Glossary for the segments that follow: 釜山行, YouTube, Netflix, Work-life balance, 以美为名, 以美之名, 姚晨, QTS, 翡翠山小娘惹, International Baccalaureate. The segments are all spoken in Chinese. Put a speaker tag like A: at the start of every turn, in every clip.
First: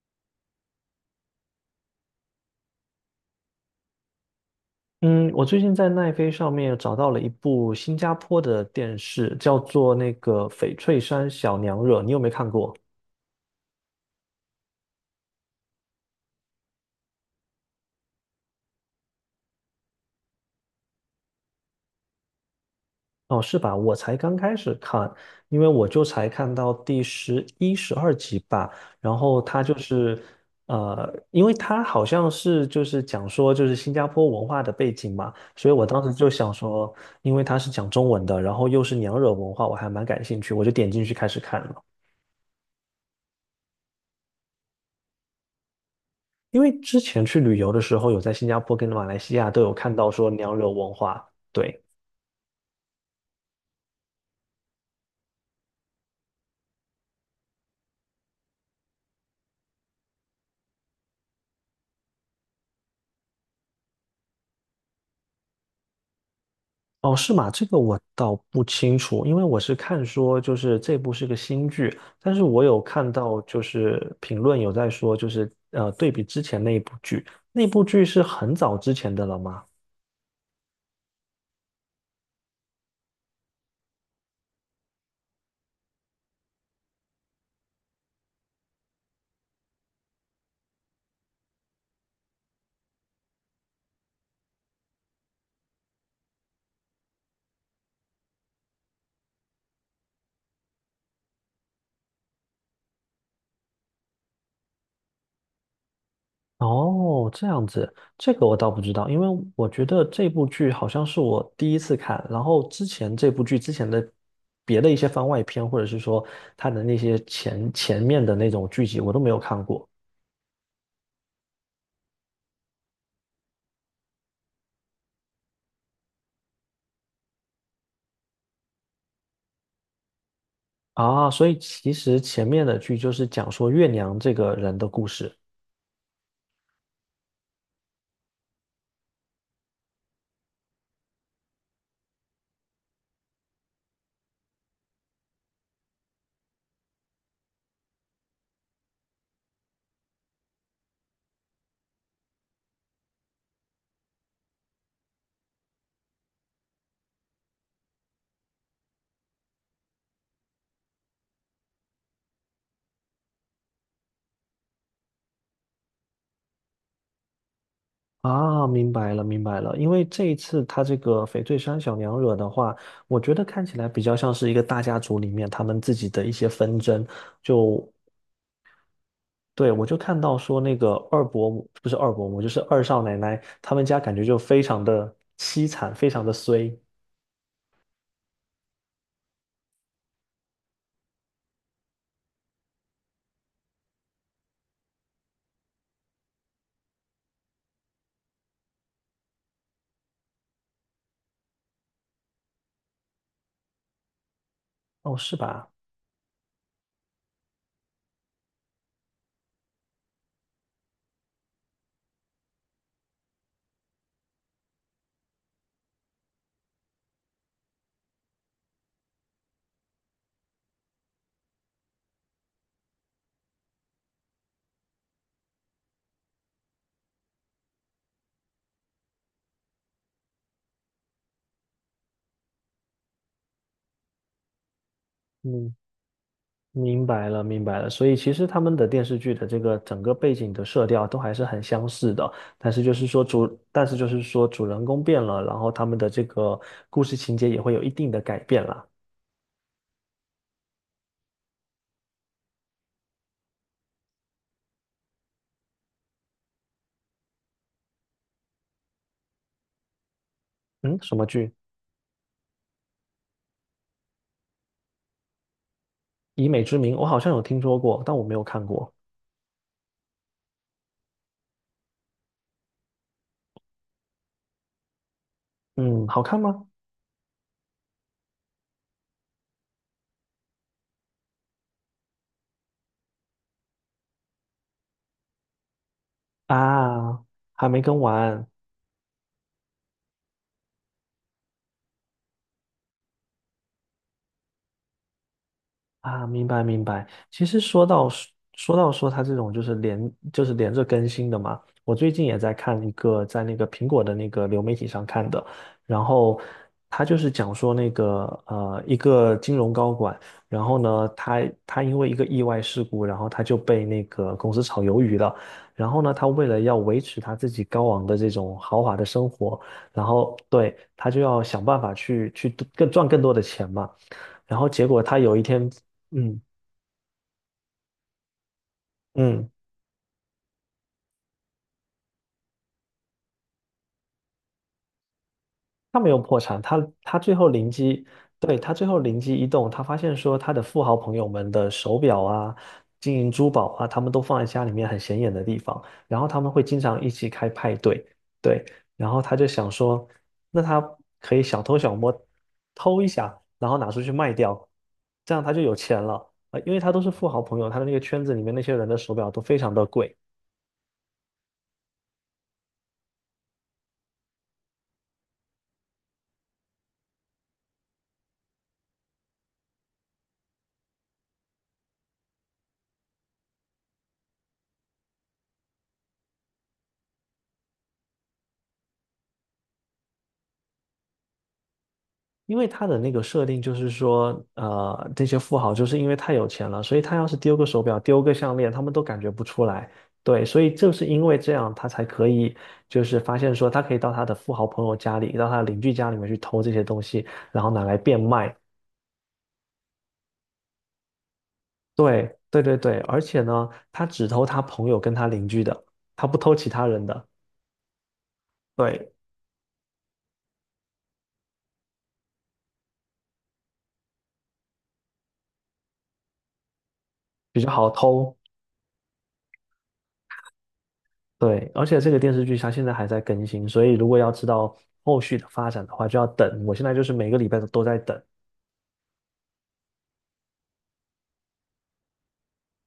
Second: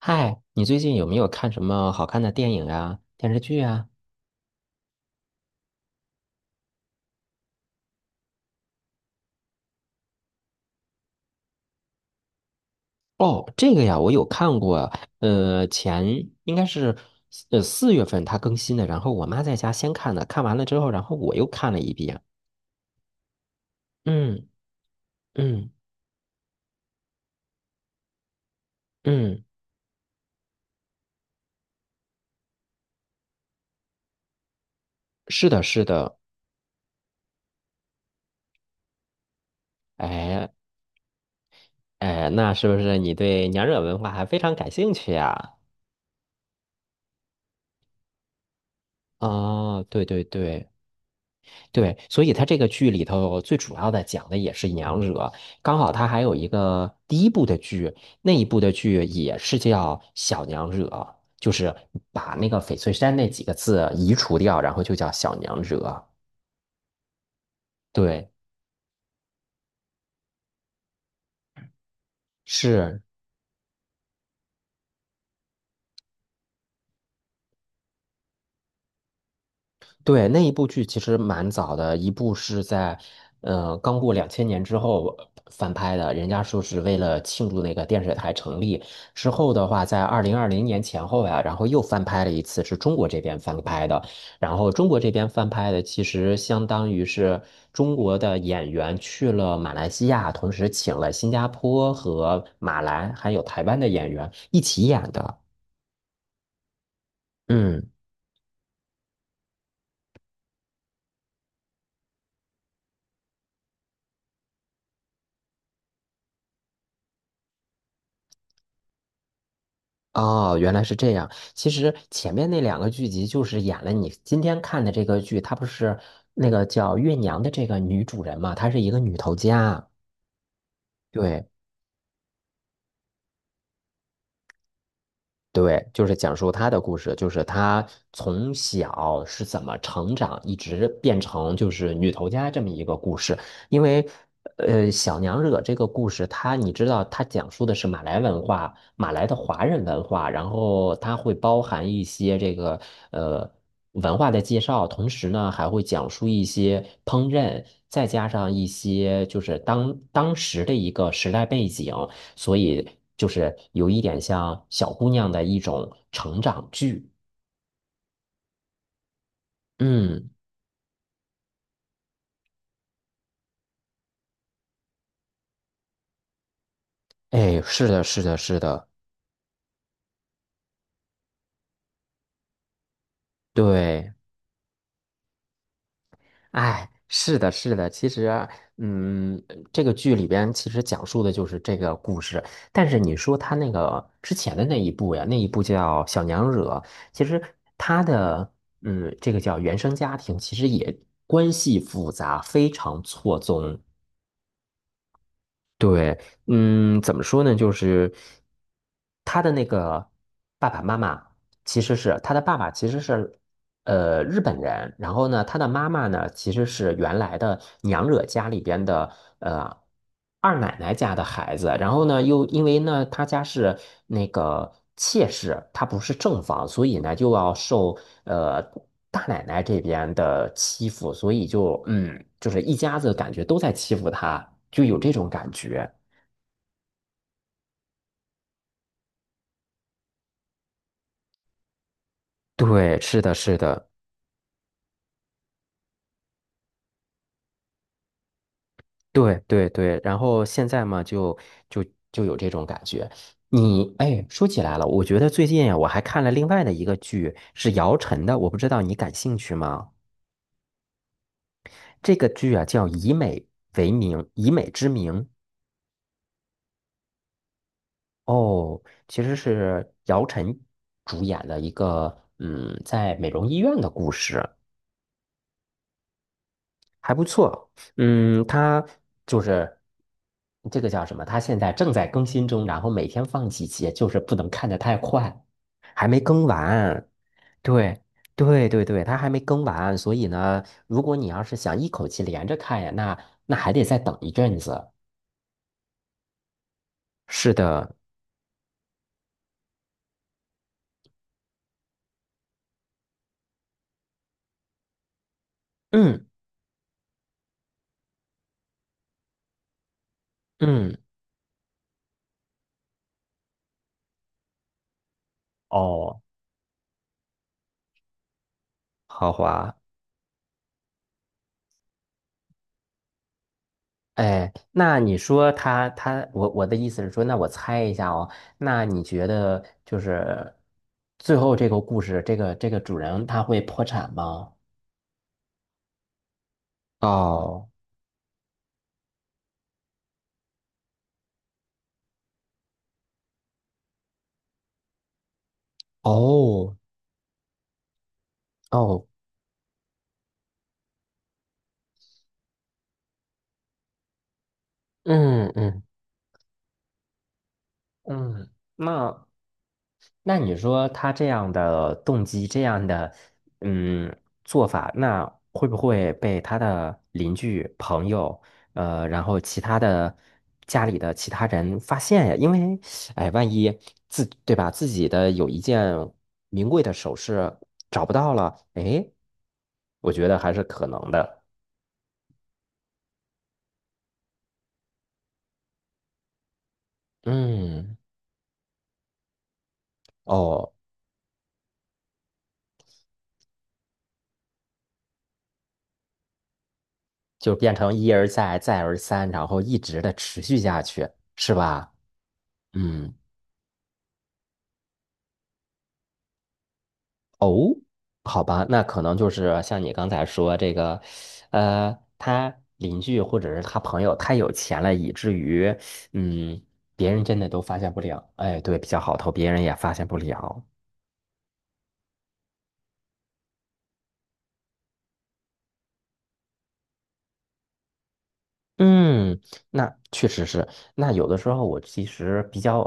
A: 嗨，你最近有没有看什么好看的电影啊、电视剧啊？
B: 嗯，我最近在奈飞上面找到了一部新加坡的电视，叫做那个《翡翠山小娘惹》，你有没看过？
A: 哦，这个呀，我有看过。前应该是四月份它更新的，然后我妈在家先看的，看完了之后，然后我又看了一遍。
B: 哦，是吧？我才刚
A: 嗯
B: 开始看，因为
A: 嗯
B: 我就才看到第11、12集吧。然后
A: 嗯，
B: 它就是，因为它好像是就是讲说就是新加坡文化的背景嘛，
A: 是的，
B: 所以
A: 是
B: 我当时
A: 的。
B: 就想说，因为它是讲中文的，然后又是娘惹文化，我还蛮感兴
A: 哎
B: 趣，我就点进去开始看了。
A: 哎，那是不是你对娘惹文化还非常感兴趣呀？
B: 因为之前去旅游的时候，有在新加坡跟马来西亚都有
A: 哦，
B: 看
A: 对
B: 到
A: 对
B: 说娘
A: 对。
B: 惹文化，对，
A: 对，所以他这个剧里头最主要的讲的也是娘惹，刚好他还有一个第一部的剧，那一部的剧也是叫小娘惹，就是把那个翡翠山那几个字移除掉，然后就叫小娘惹。
B: 哦，是吗？这个我
A: 对，
B: 倒不清楚，因为我是看说就是这部是个新剧，但是我有
A: 是
B: 看到就是评论有在说就是对比之前那一部剧，那部剧是很早之前的了吗？
A: 对，那一部剧其实蛮早的，一部是在，刚过2000年之后翻拍的，人家说是为了庆祝那个电视台成立之后的话，在2020年前后呀，然后又翻拍了一次，是中国这边翻拍的，然后中国这边翻拍的其实相当于是中国的演员去了马来西亚，同时请了新加坡和马来还有台湾的演员一起演的，
B: 哦，这样
A: 嗯。
B: 子，这个我倒不知道，因为我觉得这部剧好像是我第一次看，然后之前这部剧之前的别的一些番外篇，或者是说它的那些前面的那种剧集，我都没有看过
A: 哦，原来是这样。其实前面那两个剧集就是演了你今天看的这个剧，它不是那个叫月娘的这个女主人嘛，她是一个女头家。
B: 啊，
A: 对，
B: 所以其实前面的剧就是讲说月娘这个人的故事
A: 对，就是讲述她的故事，就是她从小是怎么成长，一直变成就是女头家这么一个故事。因为，小娘惹这个故事，它你知道，它讲述的是马来文化，马来的华人文化，然后它会包含一些这个呃文化的介绍，同时呢还会讲述一些烹饪，再加上一些就是当时的一个时代背景。所以就是有一点像小姑娘的一种成长剧。
B: 啊，明白了，明白了，因为这
A: 嗯，
B: 一次他这个翡翠山小娘惹的话，我觉得看起来比较像是一个大家族里面他们自己的一些纷争。
A: 哎，是
B: 就
A: 的，是的，是的，
B: 对，我就看到说那个二伯母，不是二伯母，就是二少奶奶，他们家
A: 对，
B: 感觉就非常的凄惨，非常的衰。
A: 哎，是的，是的。其实啊嗯，这个剧里边其实讲述的就是这个故事。但是你说他那个之前的那一部呀，那一部叫《小娘惹》，其实他的嗯，这个叫原生家庭，其实也关系复杂，非常错综。
B: 哦，是吧？
A: 对，嗯，怎么说呢？就是他的那个爸爸妈妈，其实是他的爸爸，其实是日本人，然后呢，他的妈妈呢，其实是原来的娘惹家里边的呃二奶奶家的孩子，然后呢，又因为呢，他家是那个妾室，他不是正房，所以呢，就要受呃大奶奶这边的欺负，所以就嗯，就是一家子感觉都在欺负他，就有这种感
B: 嗯，
A: 觉。
B: 明白了，明白了。所以其实他们的电视剧的这个整个背景的色调都还是很相似的，但是就
A: 对，
B: 是
A: 是
B: 说
A: 的，是
B: 主，但
A: 的。
B: 是就是说主人公变了，然后他们的这个故事情节也会有一定的改变啦。
A: 对对对，然后现在嘛，就就有这种感觉。你哎，说起来了，我觉得最近呀，我还看了另外的一个剧，是姚晨的，我不知道你感兴趣吗？
B: 嗯，什么剧？
A: 这个剧啊叫《以美为名》，以美之名。
B: 以美之名，我好像有听说过，但我没有看
A: 哦，
B: 过。
A: 其实是姚晨主演的一个，嗯，在美容医院的故事，
B: 嗯，好看吗？
A: 还不错。嗯，它就是这个叫什么？它现在正在更新中，然后每天放几集，就是不能看得太快。
B: 啊，还没更
A: 对
B: 完。
A: 对，它还没更完，所以呢，如果你要是想一口气连着看呀，那还得再等一阵子。
B: 啊，明白明白。其
A: 是
B: 实说
A: 的，
B: 到说到说它这种就是连着更新的嘛，我最近也在看一个在那个苹果的那个流媒体上看的，然
A: 嗯
B: 后他就是讲说那个一个金融高管，然后
A: 嗯，
B: 呢他因为一个意外事故，然后他就被那个公司炒鱿鱼了，然后呢
A: 哦，
B: 他为了要维持他自己高昂的这种豪华的生
A: 豪
B: 活，
A: 华，
B: 然后对他就要想办法去更赚更多的钱嘛。
A: 哎，
B: 然后结
A: 那
B: 果
A: 你
B: 他有一
A: 说
B: 天，
A: 他，
B: 嗯
A: 我的意思是说，那我猜一下哦，那你觉
B: 嗯，
A: 得就是最后这个故事，这个主人他会破产吗？
B: 他没有破产，他最后
A: 哦
B: 灵机，对，他最后灵机一动，他发现说他的富豪朋友们的手表啊、金银珠宝啊，他们都放在家里面很显眼的地方，然后他们会
A: 哦
B: 经常一起开派对，对，
A: 哦，
B: 然后他就想说，那他可以小偷小摸偷一下，然后拿出去卖掉，这样
A: 嗯
B: 他就有
A: 嗯
B: 钱了。啊，因为他都是富豪朋友，他的那个圈子里
A: 嗯，
B: 面那些人的手
A: 那。
B: 表都非常的贵，
A: 那你说他这样的动机，这样的嗯做法，那会不会被他的邻居、朋友，然后其他的家里的其他人发现呀？因为，哎，万一自，对吧，自己的有一件名贵的首饰找不到了，哎，我觉得还是可能的。
B: 因为他的那个设定就是说，这些富豪就是因为太有钱了，所以他要是丢个手
A: 嗯，
B: 表、丢个项链，他们都感觉不出来。对，所
A: 哦，
B: 以就是因为这样，他才可以就是发现说，他可以到他的富豪朋友家里，到他的邻居家里面去偷这些东西，
A: 就
B: 然后
A: 变
B: 拿
A: 成
B: 来
A: 一
B: 变
A: 而
B: 卖。
A: 再，再而三，然后一直的持续下去，是吧？
B: 对，对对对，
A: 嗯。
B: 而且呢，他只偷他朋友跟他邻居的，他不偷其他人的，
A: 哦，好吧，那可
B: 对，
A: 能就是像你刚才说这个，他邻居或者是他朋友太有钱了，以至于，嗯，别人真的都
B: 比较
A: 发
B: 好
A: 现不了。
B: 偷。
A: 哎，对，比较好偷，别人也发现不了。
B: 对，而且这个电视剧它现在还在更新，所以如果要知道后续的发展的话，就要等。我现在就是每个礼拜都在等，
A: 嗯，那确实是。那有的时候我其实比较，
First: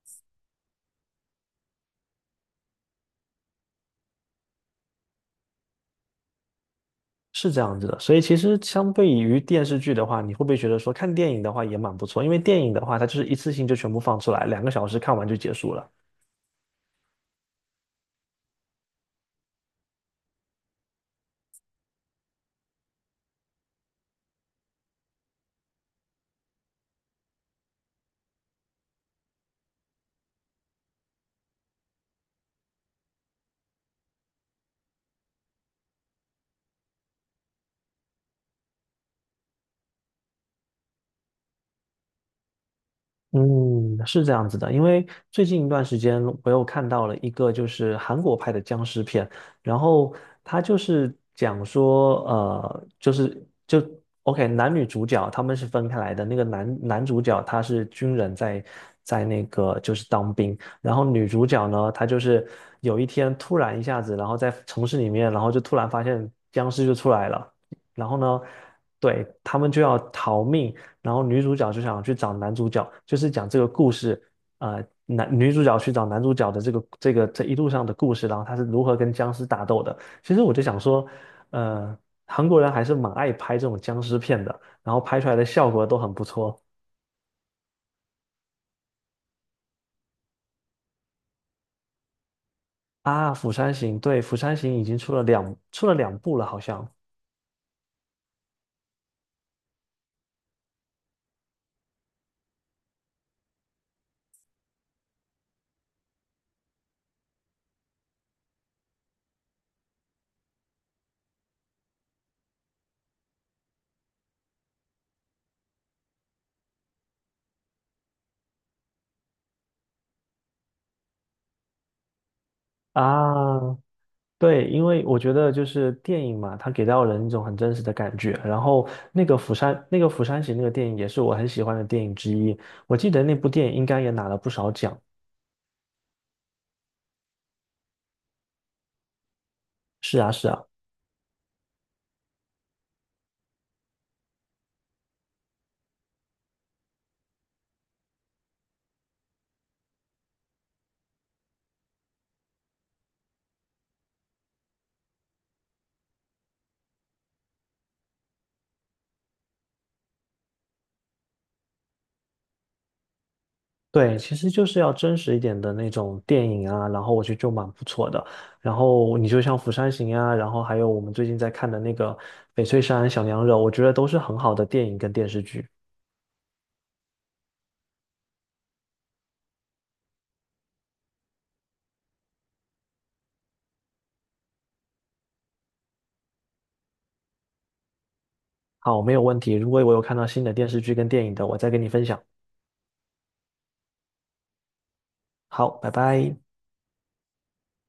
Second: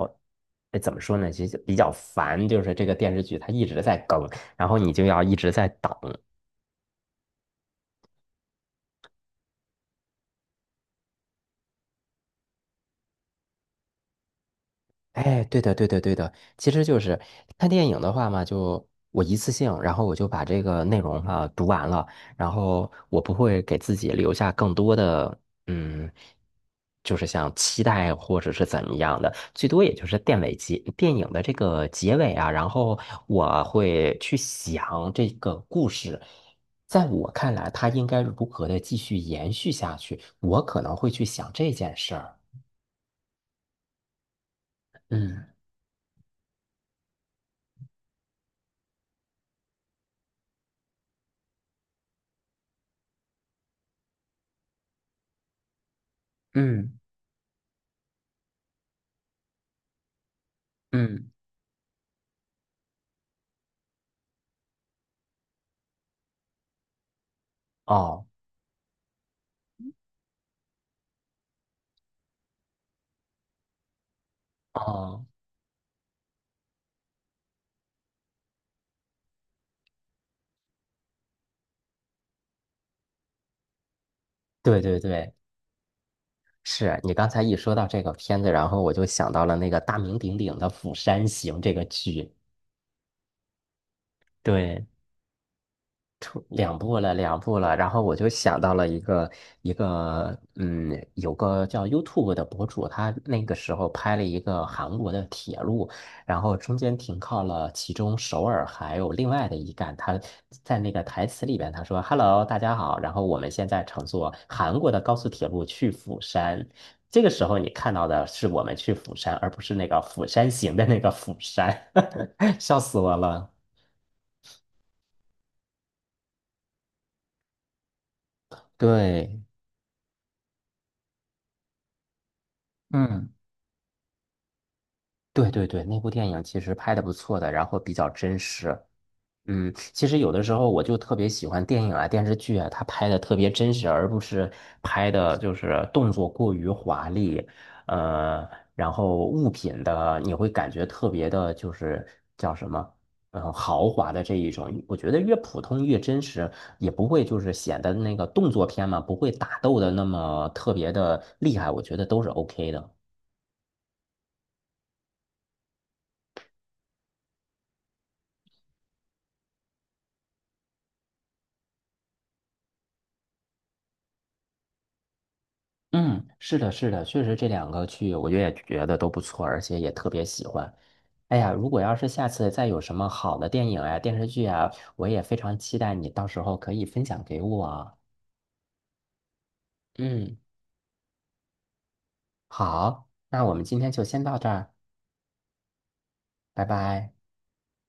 A: 哎，怎么说呢？其实比较烦，就是这个电视剧它一直在更，然后你就要一直在等。
B: 是这样子的。所以其实相对于电视剧的话，你会不会觉得说看电影的话也蛮不错？因为电影的话，它就是一次性就全部放出来，2个小时看完就
A: 哎，
B: 结
A: 对的，
B: 束
A: 对
B: 了。
A: 的，对的，其实就是看电影的话嘛，就我一次性，然后我就把这个内容哈、读完了，然后我不会给自己留下更多的，嗯，就是像期待或者是怎么样的，最多也就是电尾结电影的这个结尾啊，然后我会去想这个故事，在我看来，它应该如何的继续延续下去，我可能会去想这件事儿。
B: 嗯，是这样子的，因为最
A: 嗯
B: 近一段时间我又看到了一个就是韩国拍的僵尸片，然后他就是讲说，呃，就是就 OK，男女主角他们是分开来的，那个男
A: 嗯
B: 男主角他是军人在那个就是当兵，然后女
A: 嗯，
B: 主角呢，她就是有一天突然一下子，然后在城市里面，然后就突然发现僵尸就出来了，然后
A: 哦。
B: 呢，对，他们就要逃命。然后女主角就想去找男主角，就是讲这个故事，
A: 哦，
B: 男女主角去找男主角的这个这一路上的故事，然后他是如何跟僵尸打斗的。其实我就想说，呃，韩国人还是蛮爱拍这种僵尸片的，
A: 对
B: 然
A: 对
B: 后拍出
A: 对，
B: 来的效果都很不错
A: 是你刚才一说到这个片子，然后我就想到了那个大名鼎鼎的《釜山行》这个剧。
B: 啊。《釜山行》对，《釜山行》已
A: 对，
B: 经出了两部
A: 突
B: 了，好
A: 两
B: 像
A: 步了，两步了，然后我就想到了一个，嗯，有个叫 YouTube 的博主，他那个时候拍了一个韩国的铁路，然后中间停靠了其中首尔还有另外的一站，他在那个台词里边他说：“Hello，大家好，然后我们现在乘坐韩国的高速铁路去釜山。”这个时候你看到的是我们去釜山，而不是那个《釜山行》的那个釜山，笑死我了。
B: 啊，对，因为我觉得就是电影嘛，它给到人一种很真实的感觉。然后那个
A: 对。
B: 釜山，那个釜山行那个电影也是我很喜欢的电影之一。我记得
A: 嗯。
B: 那部电影应该也拿了不少奖。
A: 对对对，那部电影其实拍的不错的，然后比较真实。嗯，其实
B: 是
A: 有
B: 啊，
A: 的
B: 是
A: 时
B: 啊，
A: 候我就特别喜欢电影啊、电视剧啊，它拍的特别真实，而不是拍的就是动作过于华丽，呃，然后物品的你会感觉特别的，就是叫什么，嗯、豪华的这一种。我觉得越普通越真实，也不会就是显得那个动作片嘛，不会打斗的那么特别的厉害，我觉得都是 OK 的。
B: 对，其实就是要真实一点的那种电影啊，然后我觉得就蛮不错的。然后你就像《釜山行》啊，然后还有我们最近在看的那个《翡翠山小娘惹》，我觉得都是很好的电影跟电视剧。
A: 嗯，是的，是的，确实这两个剧，我也觉得都不错，而且也特别喜欢。哎呀，如果要是下次再有什么好的电影啊、电视剧啊，我也非常期待你到时候可以分享给我。
B: 好，没有问题。如果我有看到
A: 嗯，
B: 新的电视剧跟电影的，我再跟你分享。
A: 好，那我们今天就先到这儿，
B: 好，拜拜。
A: 拜拜。